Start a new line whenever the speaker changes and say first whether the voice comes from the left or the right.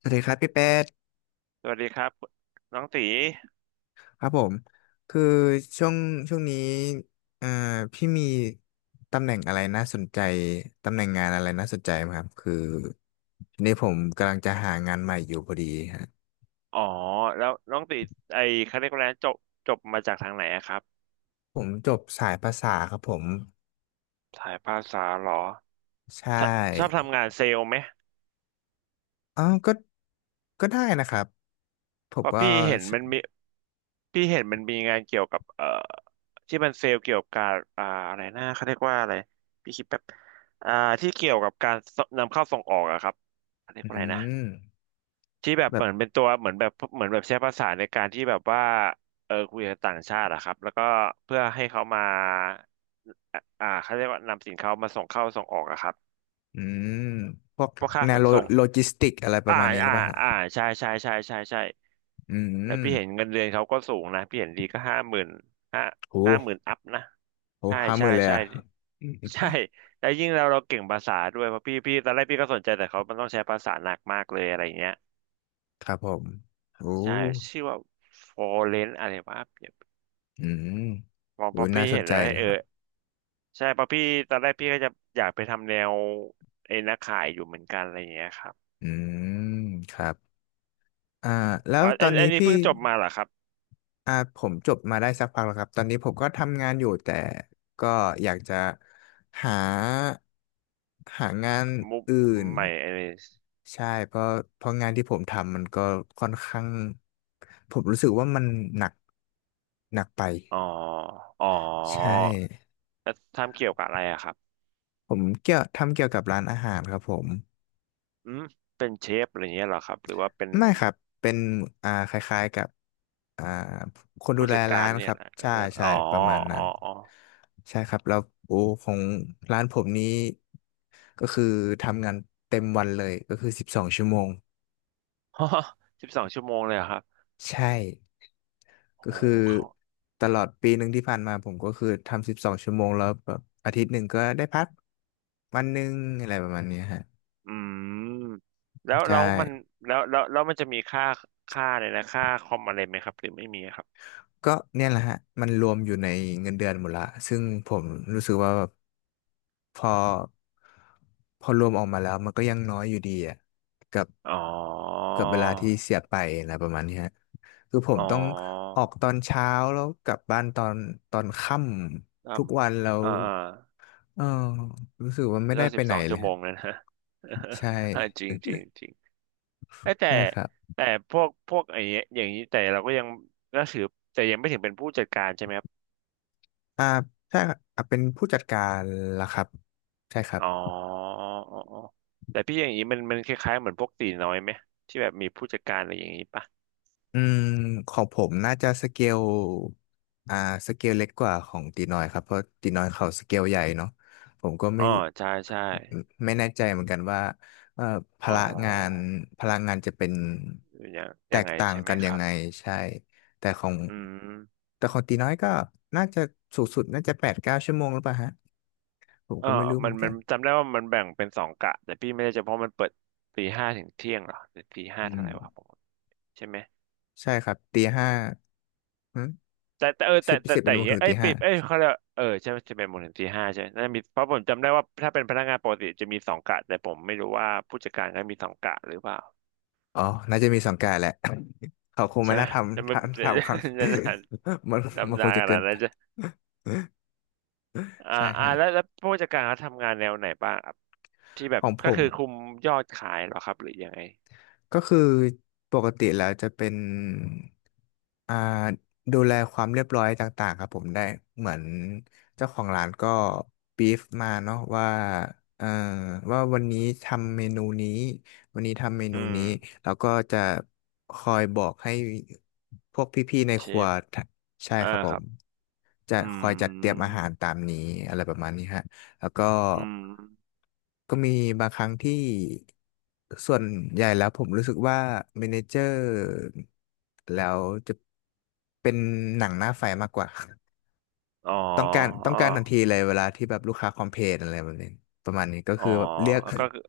left: สวัสดีครับพี่แป๊ด
right: สวัสดีครับน้องตี
left: ครับผมคือช่วงช่วงนี้เอ่อพี่มีตำแหน่งอะไรน่าสนใจตำแหน่งงานอะไรน่าสนใจไหมครับคือทีนี้ผมกำลังจะหางานใหม่อยู่พอดีฮะ
right: อ๋อแล้วน้องตีไอคาเรียกว่าอะไรนะจบมาจากทางไหนอะครับ
left: ผมจบสายภาษาครับผม
right: สายภาษาเหรอ
left: ใช
right: ชอบชอบ
left: ่
right: ทำงานเซลล์ไหม
left: อ๋อก็ได้นะครับผ
right: เพ
left: ม
right: ราะ
left: ก็
right: พี่เห็นมันมีพี่เห็นมันมีงานเกี่ยวกับที่มันเซลล์เกี่ยวกับการอะไรนะเขาเรียกว่าอะไรพี่คิดแป๊บอ่าที่เกี่ยวกับการนำเข้าส่งออกอะครับเขาเรียก
left: อื
right: ว่าอะไรนะ
left: ม
right: ที่แบบเห
left: แบบ
right: มือนเป็นตัวเหมือนแบบเหมือนแบบใช้ภาษาในการที่แบบว่าเออคุยกับต่างชาติอะครับแล้วก็เพื่อให้เขามาเขาเรียกว่านำสินค้ามาส่งเข้าส่งออกอะครับ
left: อืมพวก
right: พวกค่า
left: แน
right: ข
left: ว
right: น
left: โล
right: ส่ง
left: โลจิสติกอะไรป
right: อ่า
left: ระมาณนี้หรื
right: อ่า
left: อเปล่าฮะ
right: อ่าใช่ใช่ใช่ใช่ใช่
left: อื
right: แล้ว
left: ม
right: พี่เห็นเงินเดือนเขาก็สูงนะพี่เห็นดีก็ห้าหมื่นห้าห้า
left: โห
right: หมื่นอัพนะ
left: โห
right: ใช่
left: ห้าห
right: ใช่
left: มื่นเลย
right: ใช่
left: อะ
right: ใช่แล้วยิ่งเราเราเก่งภาษาด้วยเพราะพี่ตอนแรกพี่ก็สนใจแต่เขามันต้องใช้ภาษาหนักมากเลยอะไรเงี้ย
left: ครับผมโอ้
right: ใช่ชื่อว่า Foreign อะไรวะ
left: อืม
right: บอก
left: โอ้
right: ป๊อปปี้
left: น่าส
right: เห็
left: น
right: น
left: ใจ
right: แล้ว
left: เลย
right: เออ
left: ครับ
right: ใช่ป๊อปปี้ตอนแรกพี่ก็จะอยากไปทำแนวไอ้นักขายอยู่เหมือนกันอะไรอย่างเงี้ยครับ
left: อืมครับอ่าแล้
right: อ๋
left: ว
right: อ
left: ตอน
right: อั
left: นี้
right: นนี้
left: พี่
right: เพิ่งจบมาเหรอครับ
left: ผมจบมาได้สักพักแล้วครับตอนนี้ผมก็ทำงานอยู่แต่ก็อยากจะหา หางาน
right: มุก
left: อื่น
right: ใหม่ไอ้นี่
left: ใช่ เพราะงานที่ผมทำมันก็ค่อนข้างผมรู้สึกว่ามันหนัก หนักไป
right: อ๋ออ๋อ
left: ใช่
right: แล้วทำเกี่ยวกับอะไรอะครับ
left: ผมเกี่ยวทำเกี่ยวกับร้านอาหารครับผม
right: อืมเป็นเชฟอะไรอย่างเงี้ยเหรอครับหรือว่าเป็น
left: ไม่ครับ เป็นคล้ายๆกับอ่าคนดู
right: ผู้
left: แล
right: จัดกา
left: ร้า
right: ร
left: นค
right: เนี่ย
left: รับ
right: นะเอ
left: ใช่
right: อ
left: ใช่
right: อ๋อ
left: ประมาณนั้
right: อ๋
left: น
right: ออ๋อ
left: ใช่ครับแล้วโอ้ของร้านผมนี้ก็คือทำงานเต็มวันเลยก็คือสิบสองชั่วโมง
right: สิบสองชั่วโมงเลยเหรอครับ
left: ใช่
right: โอ้
left: ก็
right: โห
left: คือ
right: เขา
left: ตลอดปีหนึ่งที่ผ่านมาผมก็คือทำสิบสองชั่วโมงแล้วแบบอาทิตย์หนึ่งก็ได้พักวันหนึ่งอะไรประมาณเนี้ยฮะ
right: อืมแล้ว
left: ใช่
right: แล้วมันแล้วมันจะมีค่าค่าเลยนะค่าคอมอะไรไหมครับหรือไม่มีครับ
left: ก็เนี่ยแหละฮะมันรวมอยู่ในเงินเดือนหมดละซึ่งผมรู้สึกว่าแบบ พอพอรวมออกมาแล้วมันก็ยังน้อยอยู่ดีอ่ะกับ
right: อ๋อ
left: กับเวลาที่เสียไปอะไรประมาณนี้ฮะคือผ
right: อ๋
left: ม
right: อ
left: ต้องออกตอนเช้าแล้วกลับบ้านตอนค่ำ
right: ตั้
left: ทุ
right: ม
left: กวันแล้ว
right: อ่าอ่า
left: เออรู้สึกว่าไม่ได้
right: ก็
left: ไป
right: สิบ
left: ไห
right: ส
left: น
right: อง
left: เล
right: ชั่
left: ย
right: วโม
left: ฮะ
right: งเลยนะ
left: ใช่
right: จริงจริงจริงเอ้ยแต่
left: ใช่ครับ
right: แต่พวกไอ้เนี้ยอย่างนี้แต่เราก็ยังก็ถือแต่ยังไม่ถึงเป็นผู้จัดการใช่ไหมครับ
left: อ่าใช่ครับอ่าเป็นผู้จัดการล่ะครับใช่ครับ
right: อ๋ออ๋ออ๋อแต่พี่อย่างนี้มันคล้ายๆเหมือนพวกตีน้อยไหมที่แบบมีผู้จัดการอะไรอย่างนี้ปะ
left: อืมของผมน่าจะสเกลอ่าสเกลเล็กกว่าของตีน้อยครับเพราะตีน้อยเขาสเกลใหญ่เนาะผมก็
right: อ๋อ ใช่ใช่
left: ไม่แน่ใจเหมือนกันว่าเอ่อพ
right: อ๋อ
left: ละงานพลังงานจะเป็น
right: อย่าง
left: แต
right: ยัง
left: ก
right: ไง
left: ต่าง
right: ใช่ไหม
left: กัน
right: ค
left: ยัง
right: รับ
left: ไงใช่แต่ของ
right: อืม
left: แต่ของตีน้อยก็น่าจะสูงสุดน่าจะ8-9 ชั่วโมงหรือเปล่าฮะผม
right: เอ
left: ก็ไม่รู้เห
right: มั
left: มื
right: น
left: อนกัน
right: จำได้ว่ามันแบ่งเป็นสองกะแต่พี่ไม่ได้จำเพราะมันเปิดตีห้าถึงเที่ยงเหรอหรือตีห้า
left: อื
right: เท่าไหร่วะผ
left: ม
right: มใช่ไหม
left: ใช่ครับตีห้า
right: แต่เออ
left: สิ
right: แต่
left: บ
right: แต่
left: สิบเป็
right: แต่
left: น
right: อ
left: โม
right: ย่าง
left: ง
right: เงี้
left: ถึ
right: ย
left: ง
right: เอ้
left: ตี
right: ย
left: ห้า
right: ปิดเอ้ยเขาเรียกว่าเออใช่ไหมจะเป็นโมงถึงตีห้าใช่ไหมน่ามีเพราะผมจำได้ว่าถ้าเป็นพนักงานปกติจะมีสองกะแต่ผมไม่รู้ว่าผู้จัดการก็มีสองกะหรือเปล่า
left: อ๋อ น่าจะมีสังกัดแหละ เขาคง
right: ใช่
left: ไม่
right: ไหม
left: น่า
right: จะไม่ จะ
left: ทำครั้ง
right: นาน
left: มันมัน
right: ดำ
left: ค
right: นา
left: ง
right: น
left: จะ
right: ข
left: เกิ
right: นา
left: น
right: ดนั้
left: ไป
right: นจะ
left: ใช่ฮะ
right: แล้วผู้จัดการเขาทำงานแนวไหนบ้างครับที่แบ
left: ข
right: บ
left: องผ
right: ก็
left: ม
right: คือคุมยอดขายเหรอครับหรือยังไง
left: ก็คือปกติแล้วจะเป็นอ่าดูแลความเรียบร้อยต่างๆครับผมได้เหมือนเจ้าของร้านก็บีฟมาเนาะว่าเอ่อว่าวันนี้ทำเมนูนี้วันนี้ทำเม
right: อื
left: นู
right: ม
left: นี้แล้วก็จะคอยบอกให้พวกพี่ๆใน
right: เช
left: ครัว
right: ฟ
left: ทะใช่ค
right: อ่า
left: รับผ
right: ครั
left: ม
right: บ
left: จะ
right: อื
left: คอยจัดเตรียมอา
right: ม
left: หารตามนี้อะไรประมาณนี้ฮะ แล้วก็
right: อืม
left: ก็มีบางครั้งที่ส่วนใหญ่แล้วผมรู้สึกว่าเมเนเจอร์แล้วจะเป็นหนังหน้าไฟมากกว่า
right: อ๋อ
left: ต้องการทันทีเลยเวลาที่แบบลูกค้าคอมเพลนอะไรแบบนี้ประมาณนี้ก็
right: อ๋อ
left: คือแบบเรียก
right: ก็คือ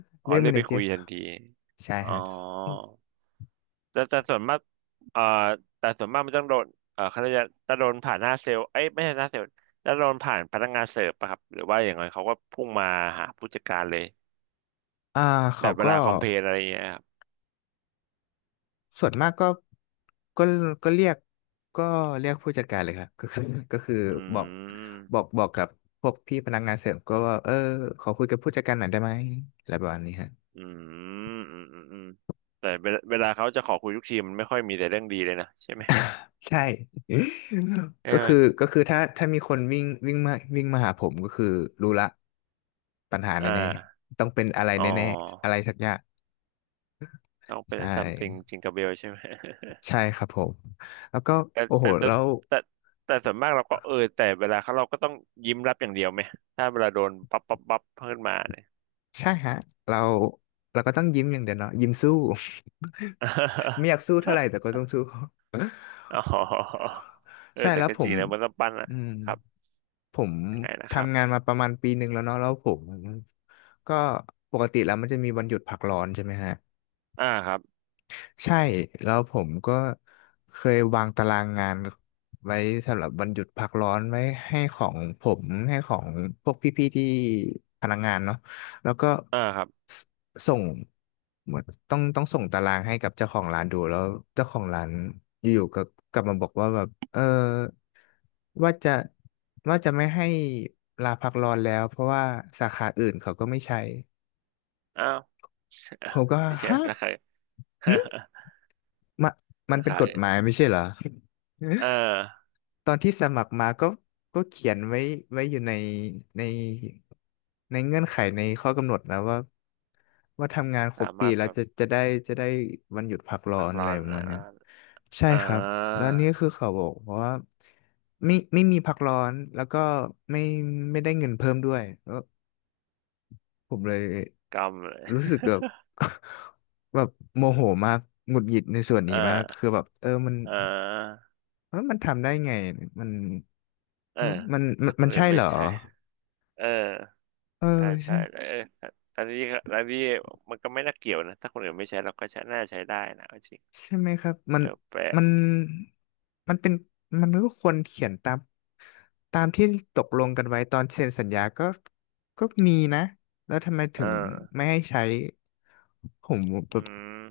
right: อ๋อ
left: เรียก
right: เรี
left: เม
right: ยก
left: เน
right: ไป
left: เจอ
right: คุย
left: ร์
right: ทันที
left: ใช่
right: อ๋อ
left: ฮะ
right: แต่ส่วนมากเอ่อแต่ส่วนมากมันต้องโดนเขาจะโดนผ่านหน้าเซลล์เอ้ยไม่ใช่หน้าเซลล์จะโดนผ่านพนักงานเสิร์ฟปะครับหรือว่าอย่างไรเขาก็พุ่งมาหาผู้จัดการเลย
left: อ่า
right: แบ
left: เขา
right: บเว
left: ก็
right: ลาคอมเพลนอะไรอย่างเงี้ยครับ
left: ส่วนมากก็ก็ก็เรียกก็เรียกผู้จัดการเลยครับ ก็คือก็คือ
right: อื
left: บอก
right: ม
left: บอกกับพวกพี่พนักงานเสริมก็ว่าเออขอคุยกับผู้จัดการหน่อยได้ไหมอะไรประมาณนี้ฮะ
right: อืมอืมอืมอืมแต่เวลาเขาจะขอคุยทุกทีมันไม่ค่อยมีแต่เรื่องดีเลยนะใช่ไหม
left: ใช่
right: ใช่
left: ก็
right: ไหม
left: คือก็คือถ้ามีคนวิ่งวิ่งมาวิ่งมาหาผมก็คือรู้ละปัญหา
right: อ่
left: แน่
right: า
left: ๆต้องเป็นอะไร
right: อ๋
left: แน่ๆอะ
right: อ
left: ไรสักอย่าง
right: ต้องเป็น
left: ใช่
right: something จิงก e เบลใช่ไหม
left: ใช่ครับผมแล้วก็
right: แต่
left: โอ้โหเรา
right: แต่แต่ส่วนมากเราก็เออแต่เวลาเขาเราก็ต้องยิ้มรับอย่างเดียวไหมถ้าเวลาโดนปั๊บปั๊บปั๊บขึ้นมาเนี่ย
left: ใช่ฮะเราเราก็ต้องยิ้มอย่างเดียวเนาะยิ้มสู้ ไม่อยากสู้เท่าไหร่แต่ก็ ต้องสู้
right: อ๋อเออ
left: ใช่
right: แต่
left: แล้ว
right: ก็
left: ผ
right: จริ
left: ม
right: งนะมันต้องปั้นอ่ะ
left: อืม
right: ครับ
left: ผม
right: ยังไงนะครับ
left: ทำงานมาประมาณปีหนึ่งแล้วเนาะแล้วผมก็ปกติแล้วมันจะมีวันหยุดพักร้อนใช่ไหมฮะ
right: อ่าครับ
left: ใช่แล้วผมก็เคยวางตารางงานไว้สำหรับวันหยุดพักร้อนไว้ให้ของผมให้ของพวกพี่ๆที่พนักงานเนาะแล้วก็
right: อ่าครับ
left: สส่งเหมือนต้องส่งตารางให้กับเจ้าของร้านดูแล้วเจ้าของร้านอยู่ๆก็กลับมาบอกว่าแบบเออ ว่าจะว่าจะไม่ให้ลาพักร้อนแล้วเพราะว่าสาขาอื่นเขาก็ไม่ใช้
right: อ้าว
left: ผ มก็
right: ไม่ใช่
left: ฮะ
right: ตะไคร้
left: หึมา มัน
right: ตะ
left: เป็
right: ไค
left: น
right: ร้
left: กฎหมายไม่ใช่เหรอ
right: เออ
left: ตอนที่สมัครมาก็ก็เขียนไว้ไว้อยู่ในในในเงื่อนไขในข้อกำหนดนะว่าทำงานคร
right: สา
left: บปี
right: มารถ
left: แล้
right: แบ
left: ว
right: บ
left: จะได้จะได้วันหยุดพักร้อ
right: พัก
left: นอะ
right: ร้
left: ไร
right: อน
left: ประมาณเนี้ยใช่
right: อ่
left: ครับแล้
right: า
left: วนี่คือเขาบอกว่าไม่มีพักร้อนแล้วก็ไม่ไม่ได้เงินเพิ่มด้วย ผมเลย
right: กำเลย
left: รู้สึกแบบ แบบโมโหมากหงุดหงิดในส่วนนี้มาก
right: อ่า
left: คือแบบเออมัน
right: อา
left: เออมันทำได้ไงมัน
right: เอ
left: เอ
right: อ
left: อ
right: ถ้าค
left: มั
right: น
left: น
right: อื่
left: ใช่
right: น
left: เห
right: ไม่
left: รอ
right: ใช่เออ
left: เออ
right: ใช่ใช่
left: ใช่
right: แล้วเอออันนี้อันนี้มันก็ไม่น่าเกี่ยวนะถ้าคนอื่นไม่ใช้เราก็ใช้น่าใช้ได้นะเอาจริง
left: ใช่ไหมครับมัน
right: เออแปลก
left: มันมันเป็นมันก็ควรเขียนตามตามที่ตกลงกันไว้ตอนเซ็นสัญญาก็ก็มีนะแล้วทำไมถึง
right: เออ
left: ไม่ให้ใช้ผมแบบ
right: อืม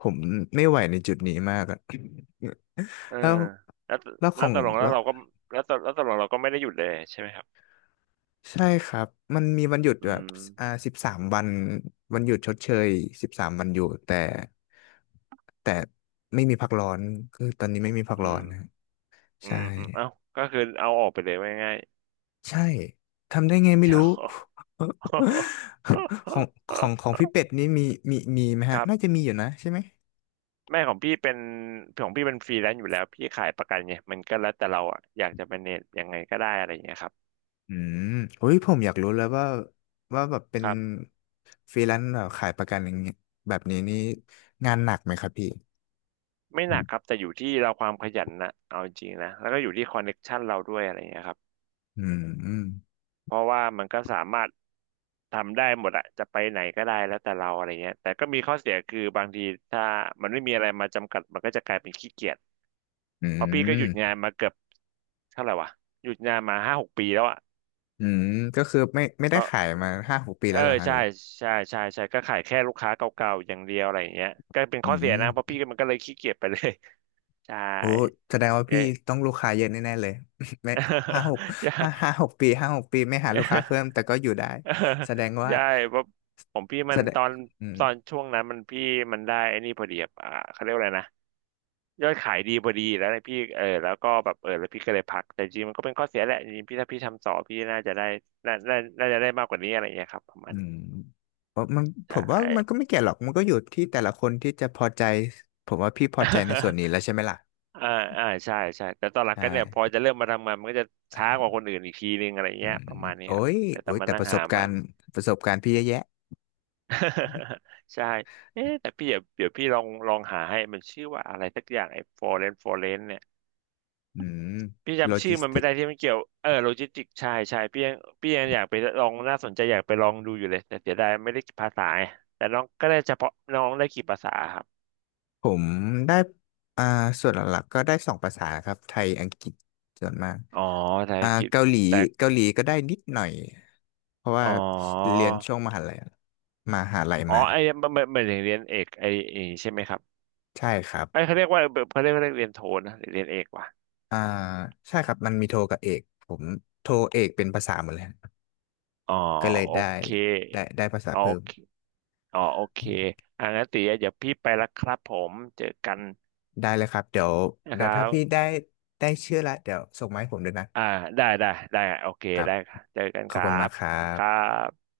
left: ผมไม่ไหวในจุดนี้มากอะ
right: เออ
left: แล้ว
right: แล้ว
left: แล้วข
right: แล้
left: อ
right: ว
left: ง
right: ตกลงแล้
left: แล้
right: ว
left: ว
right: เราก็แล้วตแล้วตกลงเราก็ไม่ได้หยุดเลยใช่ไหมครับ
left: ใช่ครับมันมีวันหยุด
right: อื
left: แบบ
right: ม
left: อ่าสิบสามวันวันหยุดชดเชยสิบสามวันหยุดแต่แต่ไม่มีพักร้อนคือตอนนี้ไม่มีพัก
right: อื
left: ร้อ
right: ม
left: นนะ
right: อื
left: ใช่
right: มอืมเอ้าก็คือเอาออกไปเลยว่าง่าย
left: ใช่ทำได้ไง
right: ๆ
left: ไม่
right: เดี๋ย
left: รู้
right: ว
left: ของของพี่เป็ดนี่มีมีไหม
right: ค
left: ฮะ
right: รับ
left: น่าจะมีอยู่นะใช่ไหม
right: แม่ของพี่เป็นของพี่เป็นฟรีแลนซ์อยู่แล้วพี่ขายประกันไงมันก็แล้วแต่เราอะอยากจะเป็นเน็ตยังไงก็ได้อะไรอย่างเงี้ยครั
left: อืมโอ้ยผมอยากรู้แล้วว่าแบบเป็น
right: บ
left: ฟรีแลนซ์แบบขายประกันอย่างเงี้ยแบบนี้นี่งานหนักไหมครับพี่
right: ไม่หนักครับแต่อยู่ที่เราความขยันนะเอาจริงๆนะแล้วก็อยู่ที่คอนเน็กชันเราด้วยอะไรเงี้ยครับ
left: อืมอืม
right: เพราะว่ามันก็สามารถทำได้หมดอะจะไปไหนก็ได้แล้วแต่เราอะไรเงี้ยแต่ก็มีข้อเสียคือบางทีถ้ามันไม่มีอะไรมาจำกัดมันก็จะกลายเป็นขี้เกียจ
left: อื
right: เพราะพี่ก็ห
left: ม
right: ยุดงานมาเกือบเท่าไหร่วะหยุดงานมา5-6 ปีแล้วอะ
left: อืมก็คือไม่ได้
right: ก็
left: ขายมาห้าหกปี
right: เอ
left: แล้
right: อ
left: วเหรอฮะ
right: ใช่
left: เลย
right: ใช่ใช่ใช่ก็ขายแค่ลูกค้าเก่าๆอย่างเดียวอะไรอย่างเงี้ยก็เป็น
left: อื
right: ข้อเสียนะเพราะ
left: ม
right: พี่ก็มันก็เลยขี้เกียจไปเลย ใช่
left: โอ้แสดงว่าพี่
right: เย้
left: ต้องลูกค้าเยอะแน่ๆเลย ไม่ห้าหก
right: ใช
left: ห้าหกปีห้าหกปีไม่หา
right: ่
left: ลูกค้าเพิ่มแต่ก็อยู่ได้
right: เออ
left: แสดงว่า
right: ใช่เพราะผมพี่มั
left: แส
right: น
left: ด
right: ต
left: ง
right: อน
left: อืม
right: ตอนช่วงนั้นมันพี่มันได้ไอ้นี่พอดีอะเขาเรียกว่าอะไรนะยอดขายดีพอดีแล้วเนยพี่เออแล้วก็แบบเออแล้วพี่ก็เลยพักแต่จริงมันก็เป็นข้อเสียแหละจริงพี่ถ้าพี่ทำต่อพี่น่าน่าน่าจะได้มากกว่านี้อะไรอย่างเงี้ยครับประมา
left: อื
right: ณนี้
left: มเพราะมันผ
right: ใช่
left: มว่ามันก็ไม่เกี่ยวหรอกมันก็อยู่ที่แต่ละคนที่จะพอใจผมว่าพี่พอใจในส่วนนี้แล้ว ใช่ไหมล่ะ
right: อ่าอ่าใช่ใช่แต่ตอนหลั
left: ใช
right: งก็เนี่ยพอ
left: ่
right: จะเริ่มมาทำงานมันก็จะช้ากว่าคนอื่นอีกทีนึงอะไร
left: อื
right: เงี้ย
left: ม
right: ประมาณนี้ครับแต่ต้
left: โอ้
right: อง
left: ย
right: มา
left: แต่
right: นั่
left: ป
right: ง
left: ระส
right: หา
left: บกา
right: มั
left: ร
right: น
left: ณ์ประสบการณ์พี่เยอะแยะ
right: ใช่เอ๊ะแต่พี่เดี๋ยวพี่ลองหาให้มันชื่อว่าอะไรสักอย่างไอ้ฟอเรนเนี่ย
left: อืม
right: พี่
left: โล
right: จำชื่
left: จิ
right: อ
left: ส
right: มันไม่
left: ติ
right: ได้ที่มันเกี่ยวเออโลจิสติกใช่ใช่พี่ยังอยากไปลองน่าสนใจอยากไปลองดูอยู่เลยแต่เสียดายไม่ได้ภาษาไงแต่น้องก็ได้เฉพาะน้องได้กี่ภาษาครับ
left: ผมได้อ่าส่วนหลักๆก็ได้2 ภาษาครับไทย อังกฤษส่วนมาก
right: อ๋อภาษา
left: อ่า
right: อังกฤษ
left: เกาหลี
right: แต่
left: ก็ได้นิดหน่อย เพราะว่า
right: อ๋อ
left: เรียนช่วงมหาลัย
right: อ๋อ
left: มา
right: ไอ้มันเรียนเอกไอ้ใช่ไหมครับ
left: ใช่ครับ
right: ไอ้เขาเรียกว่าเขาเรียกว่าเรียนโทนะหรือเรียนเอกวะ
left: อ่าใช่ครับ มันมีโทกับเอก ผมโทเอกเป็นภาษาหมดเลยฮะ
right: อ๋อ
left: ก็เลย
right: โอ
left: ได้
right: เค
left: ได้ภาษา
right: อ๋อ
left: เพิ่
right: โอ
left: ม
right: เค อ๋อโอเคงั้นตีเดี๋ยวพี่ไปละครับผม เจอกัน
left: ได้เลยครับ
right: นะค
left: เดี๋ยว
right: รั
left: ถ้าพี่
right: บ
left: ได้ชื่อละเดี๋ยวส่งมาให้ผมด้วยนะ
right: อ่าได้ได้ได้โอเค
left: ครับ
right: ได้ครับเจอกัน
left: ข
right: ค
left: อบ
right: รั
left: คุณมา
right: บ
left: กค
right: ส
left: รั
right: วัสดีครั
left: บ
right: บ